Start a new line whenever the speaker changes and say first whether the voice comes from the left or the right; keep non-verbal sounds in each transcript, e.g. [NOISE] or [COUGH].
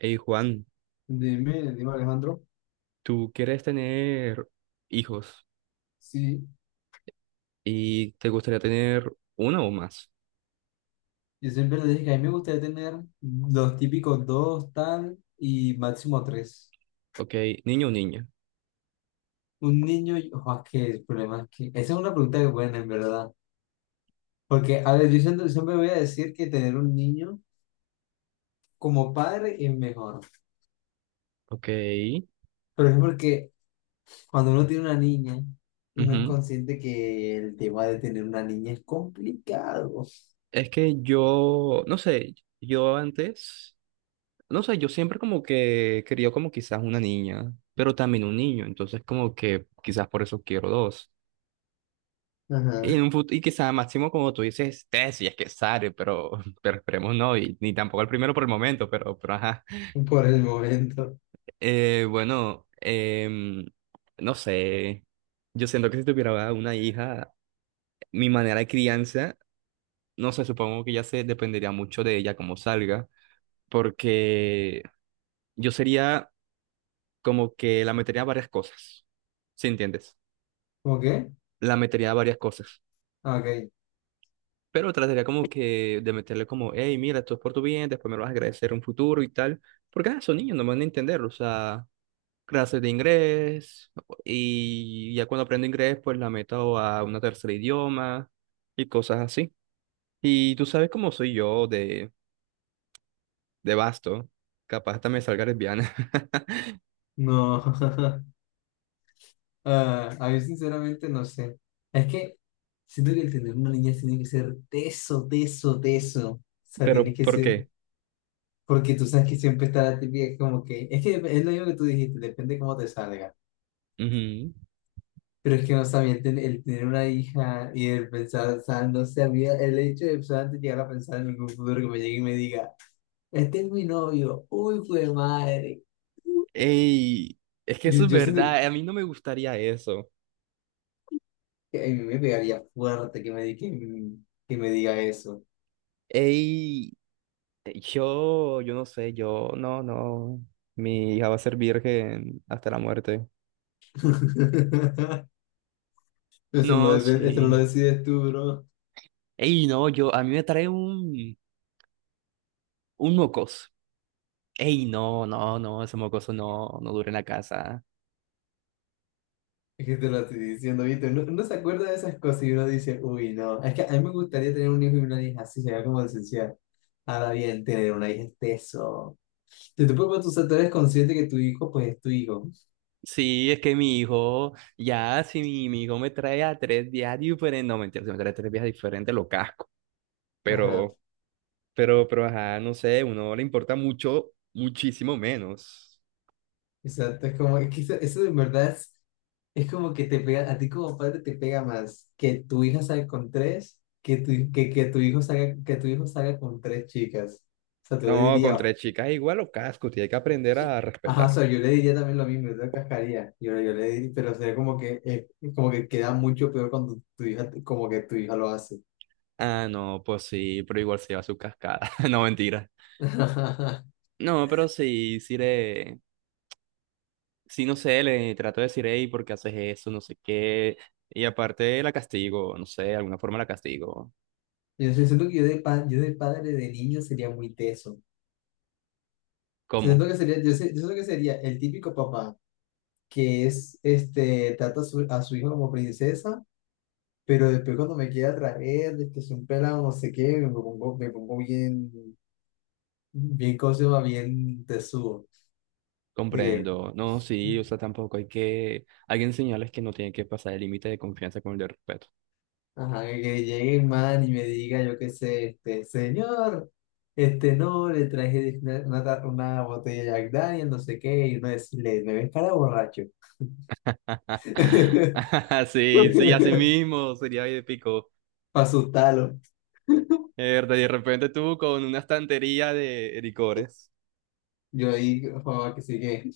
right: Hey Juan,
left: Dime, Alejandro.
right: ¿tú quieres tener hijos
left: Sí,
right: y te gustaría tener uno o más?
left: yo siempre le dije que a mí me gustaría tener los típicos dos, tal, y máximo tres.
right: Ok, niño o niña.
left: Un niño, ojo, es que el problema es que. Esa es una pregunta que buena, en verdad. Porque, a ver, yo siempre voy a decir que tener un niño como padre es mejor.
right: Ok.
left: Pero es porque cuando uno tiene una niña, uno es
right: Ujú.
left: consciente que el tema de tener una niña es complicado.
right: Es que yo, no sé, yo antes, no sé, yo siempre como que quería como quizás una niña, pero también un niño, entonces como que quizás por eso quiero dos.
left: Ajá,
right: Y, y quizás máximo como tú dices, tres, si es que sale, pero, [LAUGHS] pero esperemos no, y ni tampoco el primero por el momento, pero ajá.
left: por el momento.
right: Eh, bueno, em, no sé. Yo siento que si tuviera una hija, mi manera de crianza, no sé, supongo que ya se dependería mucho de ella como salga, porque yo sería como que la metería a varias cosas, ¿sí entiendes?
left: ¿Cómo qué?
right: La metería a varias cosas,
left: Ah, ok,
right: pero trataría como que de meterle como, hey, mira, esto es por tu bien, después me lo vas a agradecer en un futuro y tal, porque son niños, no van a entender, o sea, clases de inglés y ya cuando aprendo inglés pues la meto a una tercera idioma y cosas así. Y tú sabes cómo soy yo de vasto, capaz hasta me salga lesbiana,
left: no. [LAUGHS] Ah, a mí sinceramente no sé. Es que siento que el tener una niña tiene que ser teso, teso, teso. O
right: [LAUGHS]
left: sea,
right: pero
left: tiene que
right: ¿por
left: ser,
right: qué?
left: porque tú sabes que siempre está la típica como que es lo mismo que tú dijiste, depende cómo te salga.
right: Ujú.
left: Pero es que no también el tener una hija y el pensar, o sea, no sé, a mí el hecho de pues, antes llegar a pensar en algún futuro que me llegue y me diga, este es mi novio, uy, fue madre.
right: Ey, es que
left: Yo,
right: eso es
left: yo siento
right: verdad, a mí no me gustaría eso.
left: que a mí me pegaría fuerte que me diga eso.
right: Ey, yo no sé, yo, no, no, mi hija va a ser virgen hasta la muerte.
left: [LAUGHS] Eso no,
right: No,
left: eso no lo
right: sí.
left: decides tú, bro.
right: Ey, no, yo, a mí me trae un mocos. Ey, no, no, no, ese mocoso no, no dura en la casa.
left: Es que te lo estoy diciendo, ¿viste? Uno se acuerda de esas cosas y uno dice, uy, no. Es que a mí me gustaría tener un hijo y una hija así, sería como esencial. Ahora bien, tener una hija es eso. Te puedes tú, o sea, tú eres consciente que tu hijo, pues es tu hijo.
right: Sí, es que mi hijo, ya, si mi hijo me trae a tres días diferentes, no, mentira, si me trae tres días diferentes, lo casco.
left: Ajá.
right: Pero, pero, ajá, no sé, uno le importa mucho, muchísimo menos.
left: Exacto, es como, es que eso de verdad es como que te pega, a ti como padre te pega más que tu hija salga con tres, que tu hijo salga, que tu hijo salga con tres chicas. O sea, te lo
right: No, con
left: diría.
right: tres chicas igual lo casco, tiene que aprender a
left: Ajá, o
right: respetar.
left: sea, yo le diría también lo mismo, yo te cascaría. Yo le diría, pero sería como que queda mucho peor cuando tu hija, como que tu hija lo hace.
right: Ah, no, pues sí, pero igual se lleva su cascada. [LAUGHS] No, mentira.
left: [LAUGHS]
right: No, pero sí, sí le, sí, no sé, le trato de decir, hey, ¿por qué haces eso? No sé qué. Y aparte la castigo, no sé, de alguna forma la castigo.
left: Yo sí siento que yo yo de padre de niño sería muy teso.
right: ¿Cómo?
left: Siento que sería, yo siento que sería el típico papá que es, este, trata a su hijo como princesa, pero después cuando me quiere atraer, de que es un pelado, no sé qué, me pongo bien, bien, ¿cómo se llama? Bien tesudo. De que,
right: Comprendo. No, sí, o sea, tampoco hay que... Hay que enseñarles que no tiene que pasar el límite de confianza con el de respeto.
left: ajá, que llegue el man y me diga, yo qué sé, este, señor, este, no, le traje una botella de Jack Daniel, no sé qué, y uno decirle, me ves cara de borracho.
right: [LAUGHS]
left: [LAUGHS]
right: Sí, sí, así
left: Para
right: mismo sería épico.
left: asustarlo.
right: De repente tú con una estantería de licores.
left: Yo ahí, joder,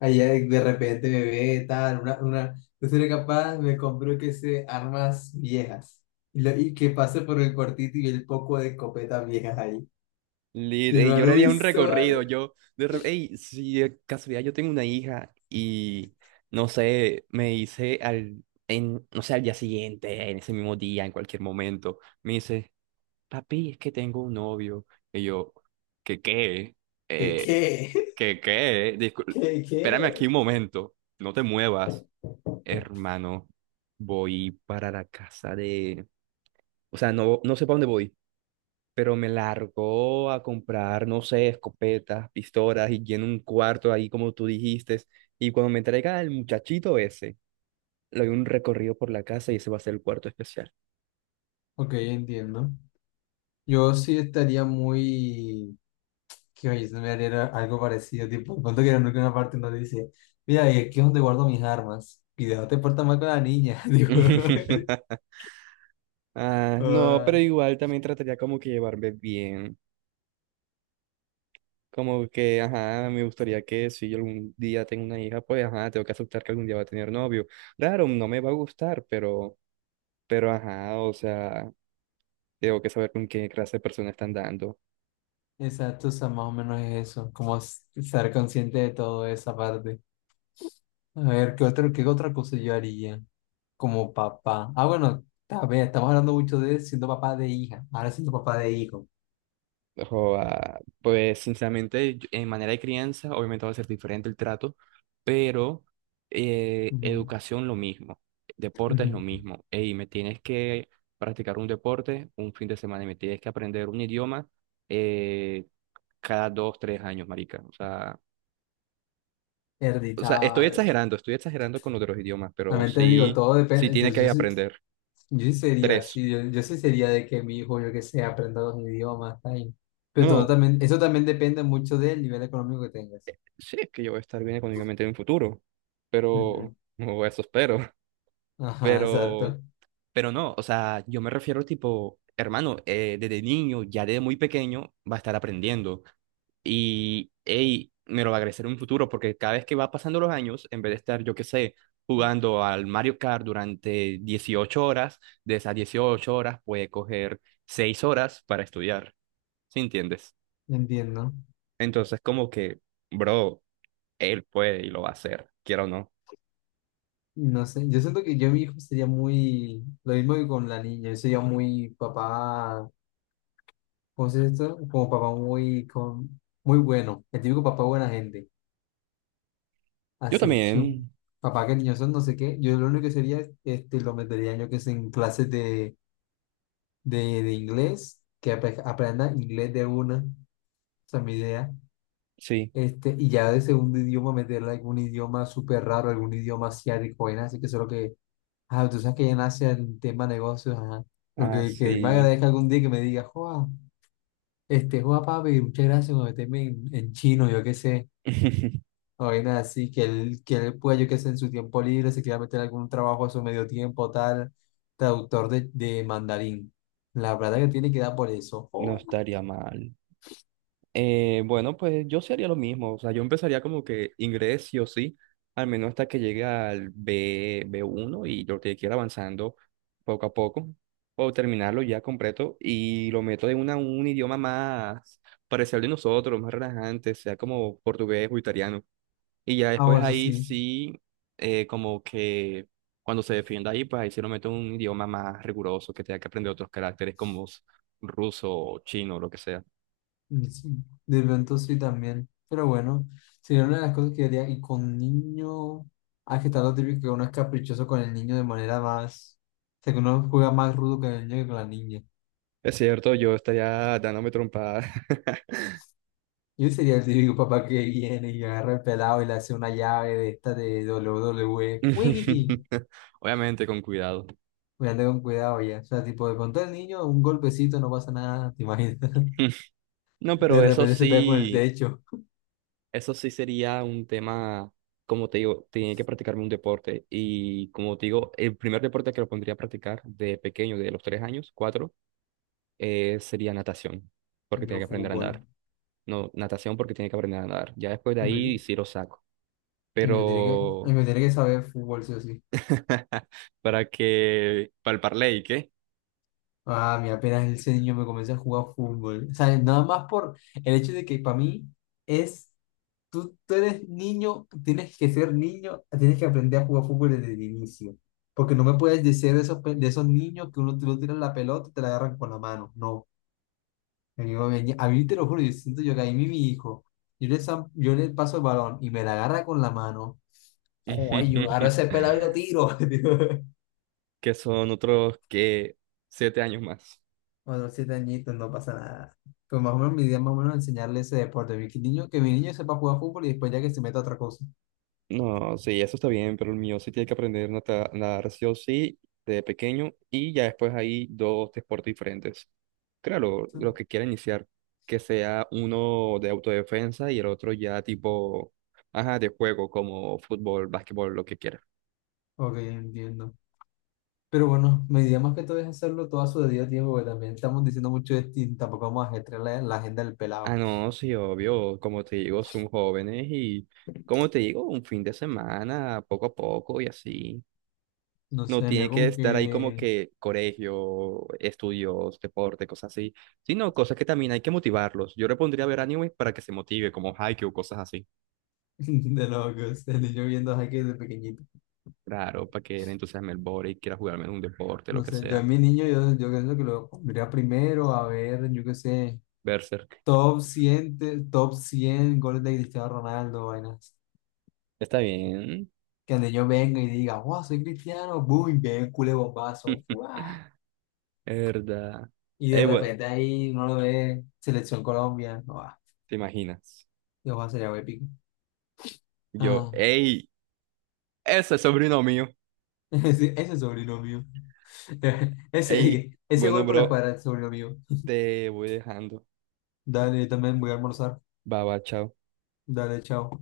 left: allá de repente me ve, tal, yo seré capaz, me compró, que sé, armas viejas. Y, y que pase por el cuartito y el poco de escopetas viejas ahí.
right: Lit,
left: Y el
right: ey,
left: man,
right: yo le haría
left: uy,
right: un
left: son,
right: recorrido, ey, si de casualidad yo tengo una hija y, no sé, me dice al, en, no sé, al día siguiente, en ese mismo día, en cualquier momento, me dice, papi, es que tengo un novio, y yo, ¿qué qué?
left: ¿qué,
right: Eh,
left: qué?
right: ¿Qué qué?
left: [LAUGHS] ¿Qué,
right: Espérame aquí
left: qué?
right: un momento, no te muevas, hermano, voy para la casa de, o sea, no, no sé para dónde voy pero me largó a comprar, no sé, escopetas, pistolas y lleno un cuarto ahí como tú dijiste. Y cuando me traiga el muchachito ese, le doy un recorrido por la casa y ese va a ser el cuarto especial.
left: Ok, entiendo. Yo sí estaría Que oye, se me haría algo parecido, tipo, cuando que nunca una parte nos dice, mira, y aquí es donde guardo mis armas. Cuidado, te portas mal con la niña. [LAUGHS] Digo,
right: [LAUGHS] Ah, no, pero
left: ah,
right: igual también trataría como que llevarme bien. Como que, ajá, me gustaría que si yo algún día tengo una hija, pues, ajá, tengo que aceptar que algún día va a tener novio. Claro, no me va a gustar, pero, ajá, o sea, tengo que saber con qué clase de persona están dando.
left: exacto, o sea, más o menos es eso, como estar consciente de toda esa parte. A ver, ¿qué otra cosa yo haría como papá? Ah, bueno, a ver, estamos hablando mucho de siendo papá de hija, ahora siendo papá de hijo.
right: Joa, pues sinceramente, en manera de crianza, obviamente va a ser diferente el trato, pero
left: Ujú,
right: educación lo mismo, deporte es lo
left: ujú.
right: mismo. Ey, me tienes que practicar un deporte un fin de semana y me tienes que aprender un idioma eh, cada dos, tres años, marica. O sea,
left: Hereditario.
right: estoy exagerando con lo de los idiomas, pero
left: También te digo,
right: sí,
left: todo
right: sí
left: depende.
right: tiene que aprender
left: Yo sí sería
right: tres.
left: de que mi hijo, yo que sé, aprenda los idiomas, tal.
right: No,
left: Pero todo
right: no,
left: también, eso también depende mucho del nivel económico que tengas.
right: sí es que yo voy a estar bien económicamente en un futuro, pero
left: Ujú.
right: [LAUGHS] o eso espero.
left: Ajá,
right: Pero,
left: exacto.
right: pero no, o sea, yo me refiero tipo, hermano, desde niño, ya desde muy pequeño, va a estar aprendiendo. Y, ey, me lo va a agradecer en un futuro, porque cada vez que va pasando los años, en vez de estar, yo qué sé, jugando al Mario Kart durante 18 horas, de esas 18 horas puede coger 6 horas para estudiar, ¿sí entiendes?
left: Entiendo.
right: Entonces, como que, bro, él puede y lo va a hacer, quiero o no.
left: No sé, yo siento que yo y mi hijo sería muy, lo mismo que con la niña, yo sería muy papá, ¿cómo se dice esto? Como papá muy, con, muy bueno, el típico papá buena gente,
right: Yo
left: así, su
right: también,
left: papá que niños son no sé qué, yo lo único que sería, este, lo metería yo que sé en clases de de inglés, que aprenda inglés de una, esa es mi idea.
right: sí,
left: Este, y ya de segundo idioma meterle algún idioma súper raro, algún idioma asiático, vaina, así que solo que, ah, tú sabes que ya en Asia el tema negocios, ajá, porque que él me
right: así.
left: agradezca algún día que me diga, joa, este, joa papi, muchas gracias por meterme en chino, yo qué sé,
right: [LAUGHS]
left: o vaina así, que él pueda, yo qué sé, en su tiempo libre, se quiera meter algún trabajo a su medio tiempo, tal, traductor de mandarín. La verdad que tiene que dar por eso.
right: No estaría mal. Bueno, pues yo sí haría lo mismo. O sea, yo empezaría como que inglés sí o sí, al menos hasta que llegue al B1 y lo que quiera avanzando poco a poco. O terminarlo ya completo y lo meto en un idioma más parecido al de nosotros, más relajante, sea como portugués o italiano. Y ya
left: Ah,
right: después
left: bueno, eso
right: ahí
left: sí.
right: sí, como que cuando se defienda ahí, pues ahí sí lo meto en un idioma más riguroso, que tenga que aprender otros caracteres como ruso o chino o lo que sea.
left: Sí, de pronto sí también. Pero bueno, sería una de las cosas que yo haría. Y con niño. Ah, que está lo típico que uno es caprichoso con el niño de manera más. O sea, que uno juega más rudo con el niño que con la niña.
right: Es cierto, yo estaría dándome trompadas.
left: Yo sería el típico papá que viene y agarra el pelado y le hace una llave de esta de WWE. ¡Fuigiti!
right: [LAUGHS] Obviamente con cuidado.
left: Voy anda con cuidado ya. O sea, tipo, de pronto el niño, un golpecito, no pasa nada, ¿te imaginas? [LAUGHS]
right: [LAUGHS] No,
left: De
right: pero
left: repente se pega con el techo.
right: eso sí sería un tema, como te digo, tenía que practicarme un deporte y como te digo, el primer deporte que lo pondría a practicar de pequeño, de los 3 años, cuatro, sería natación, porque
left: El
right: tenía
left: mío
right: que aprender a
left: fútbol.
right: nadar. No, natación porque tiene que aprender a nadar. Ya después de ahí sí lo saco.
left: Y me tiene que, y
right: Pero
left: me tiene que saber fútbol, sí o sí.
right: [LAUGHS] para que, para el parley, ¿qué?
left: Ah, mí apenas ese niño me comienza a jugar fútbol. O sea, nada más por el hecho de que para mí es, tú eres niño, tienes que ser niño, tienes que aprender a jugar fútbol desde el inicio. Porque no me puedes decir de esos, de esos niños que uno tú tiras la pelota y te la agarran con la mano. No. A mí, a mí te lo juro, yo siento yo que ahí mi hijo, yo le paso el balón y me la agarra con la mano. Joder, yo agarro ese
right: [LAUGHS]
left: pelado y lo tiro. [LAUGHS]
right: Que son otros que 7 años más.
left: O los 7 añitos, no pasa nada. Pues más o menos mi idea es más o menos enseñarle ese deporte. Mi niño, que mi niño sepa jugar fútbol y después ya que se meta a otra cosa.
right: No, sí, eso está bien, pero el mío sí tiene que aprender nadar sí o sí de pequeño y ya después hay dos deportes diferentes. Claro, los que quiera iniciar, que sea uno de autodefensa y el otro ya tipo, ajá, de juego, como fútbol, básquetbol, lo que quiera.
left: Ok, entiendo. Pero bueno, mi idea más que todo es hacerlo todo a su debido tiempo, porque también estamos diciendo mucho de y tampoco vamos a gestionar la agenda del
right: Ah,
left: pelado.
right: no, sí, obvio, como te digo, son jóvenes y, como te digo, un fin de semana, poco a poco y así.
left: No
right: No
left: sé,
right: tiene
left: yo
right: que
left: con
right: estar ahí como
left: que
right: que colegio, estudios, deporte, cosas así, sino cosas que también hay que motivarlos. Yo le pondría a ver anime para que se motive, como Haikyuu, cosas así.
left: [LAUGHS] de locos, el niño viendo a Jaque desde pequeñito.
right: Claro, para que le entusiasme el body, quiera jugarme en un deporte, lo
left: No
right: que
left: sé, yo a
right: sea.
left: mi niño, yo pienso que lo pondría primero a ver, yo qué sé,
right: Berserk.
left: top 100 goles de Cristiano Ronaldo, vainas.
right: Está bien.
left: Que donde yo venga y diga, wow, soy cristiano, boom, bien, culé bombazo, ¡fua!
right: [LAUGHS] Verdad.
left: Y
right: Ey,
left: de
right: güey,
left: repente ahí no lo ve Selección Colombia, no va,
right: ¿te imaginas?
left: yo va a ser algo épico.
right: Yo,
left: Ah,
right: ey, ese es sobrino mío.
left: [LAUGHS] ese es sobrino mío, [LAUGHS]
right: Ey,
left: ese
right: bueno,
left: gol por la
right: bro,
left: escuadra es sobrino mío.
right: te voy dejando.
left: Dale, yo también voy a almorzar,
right: Baba, chao.
left: dale, chao.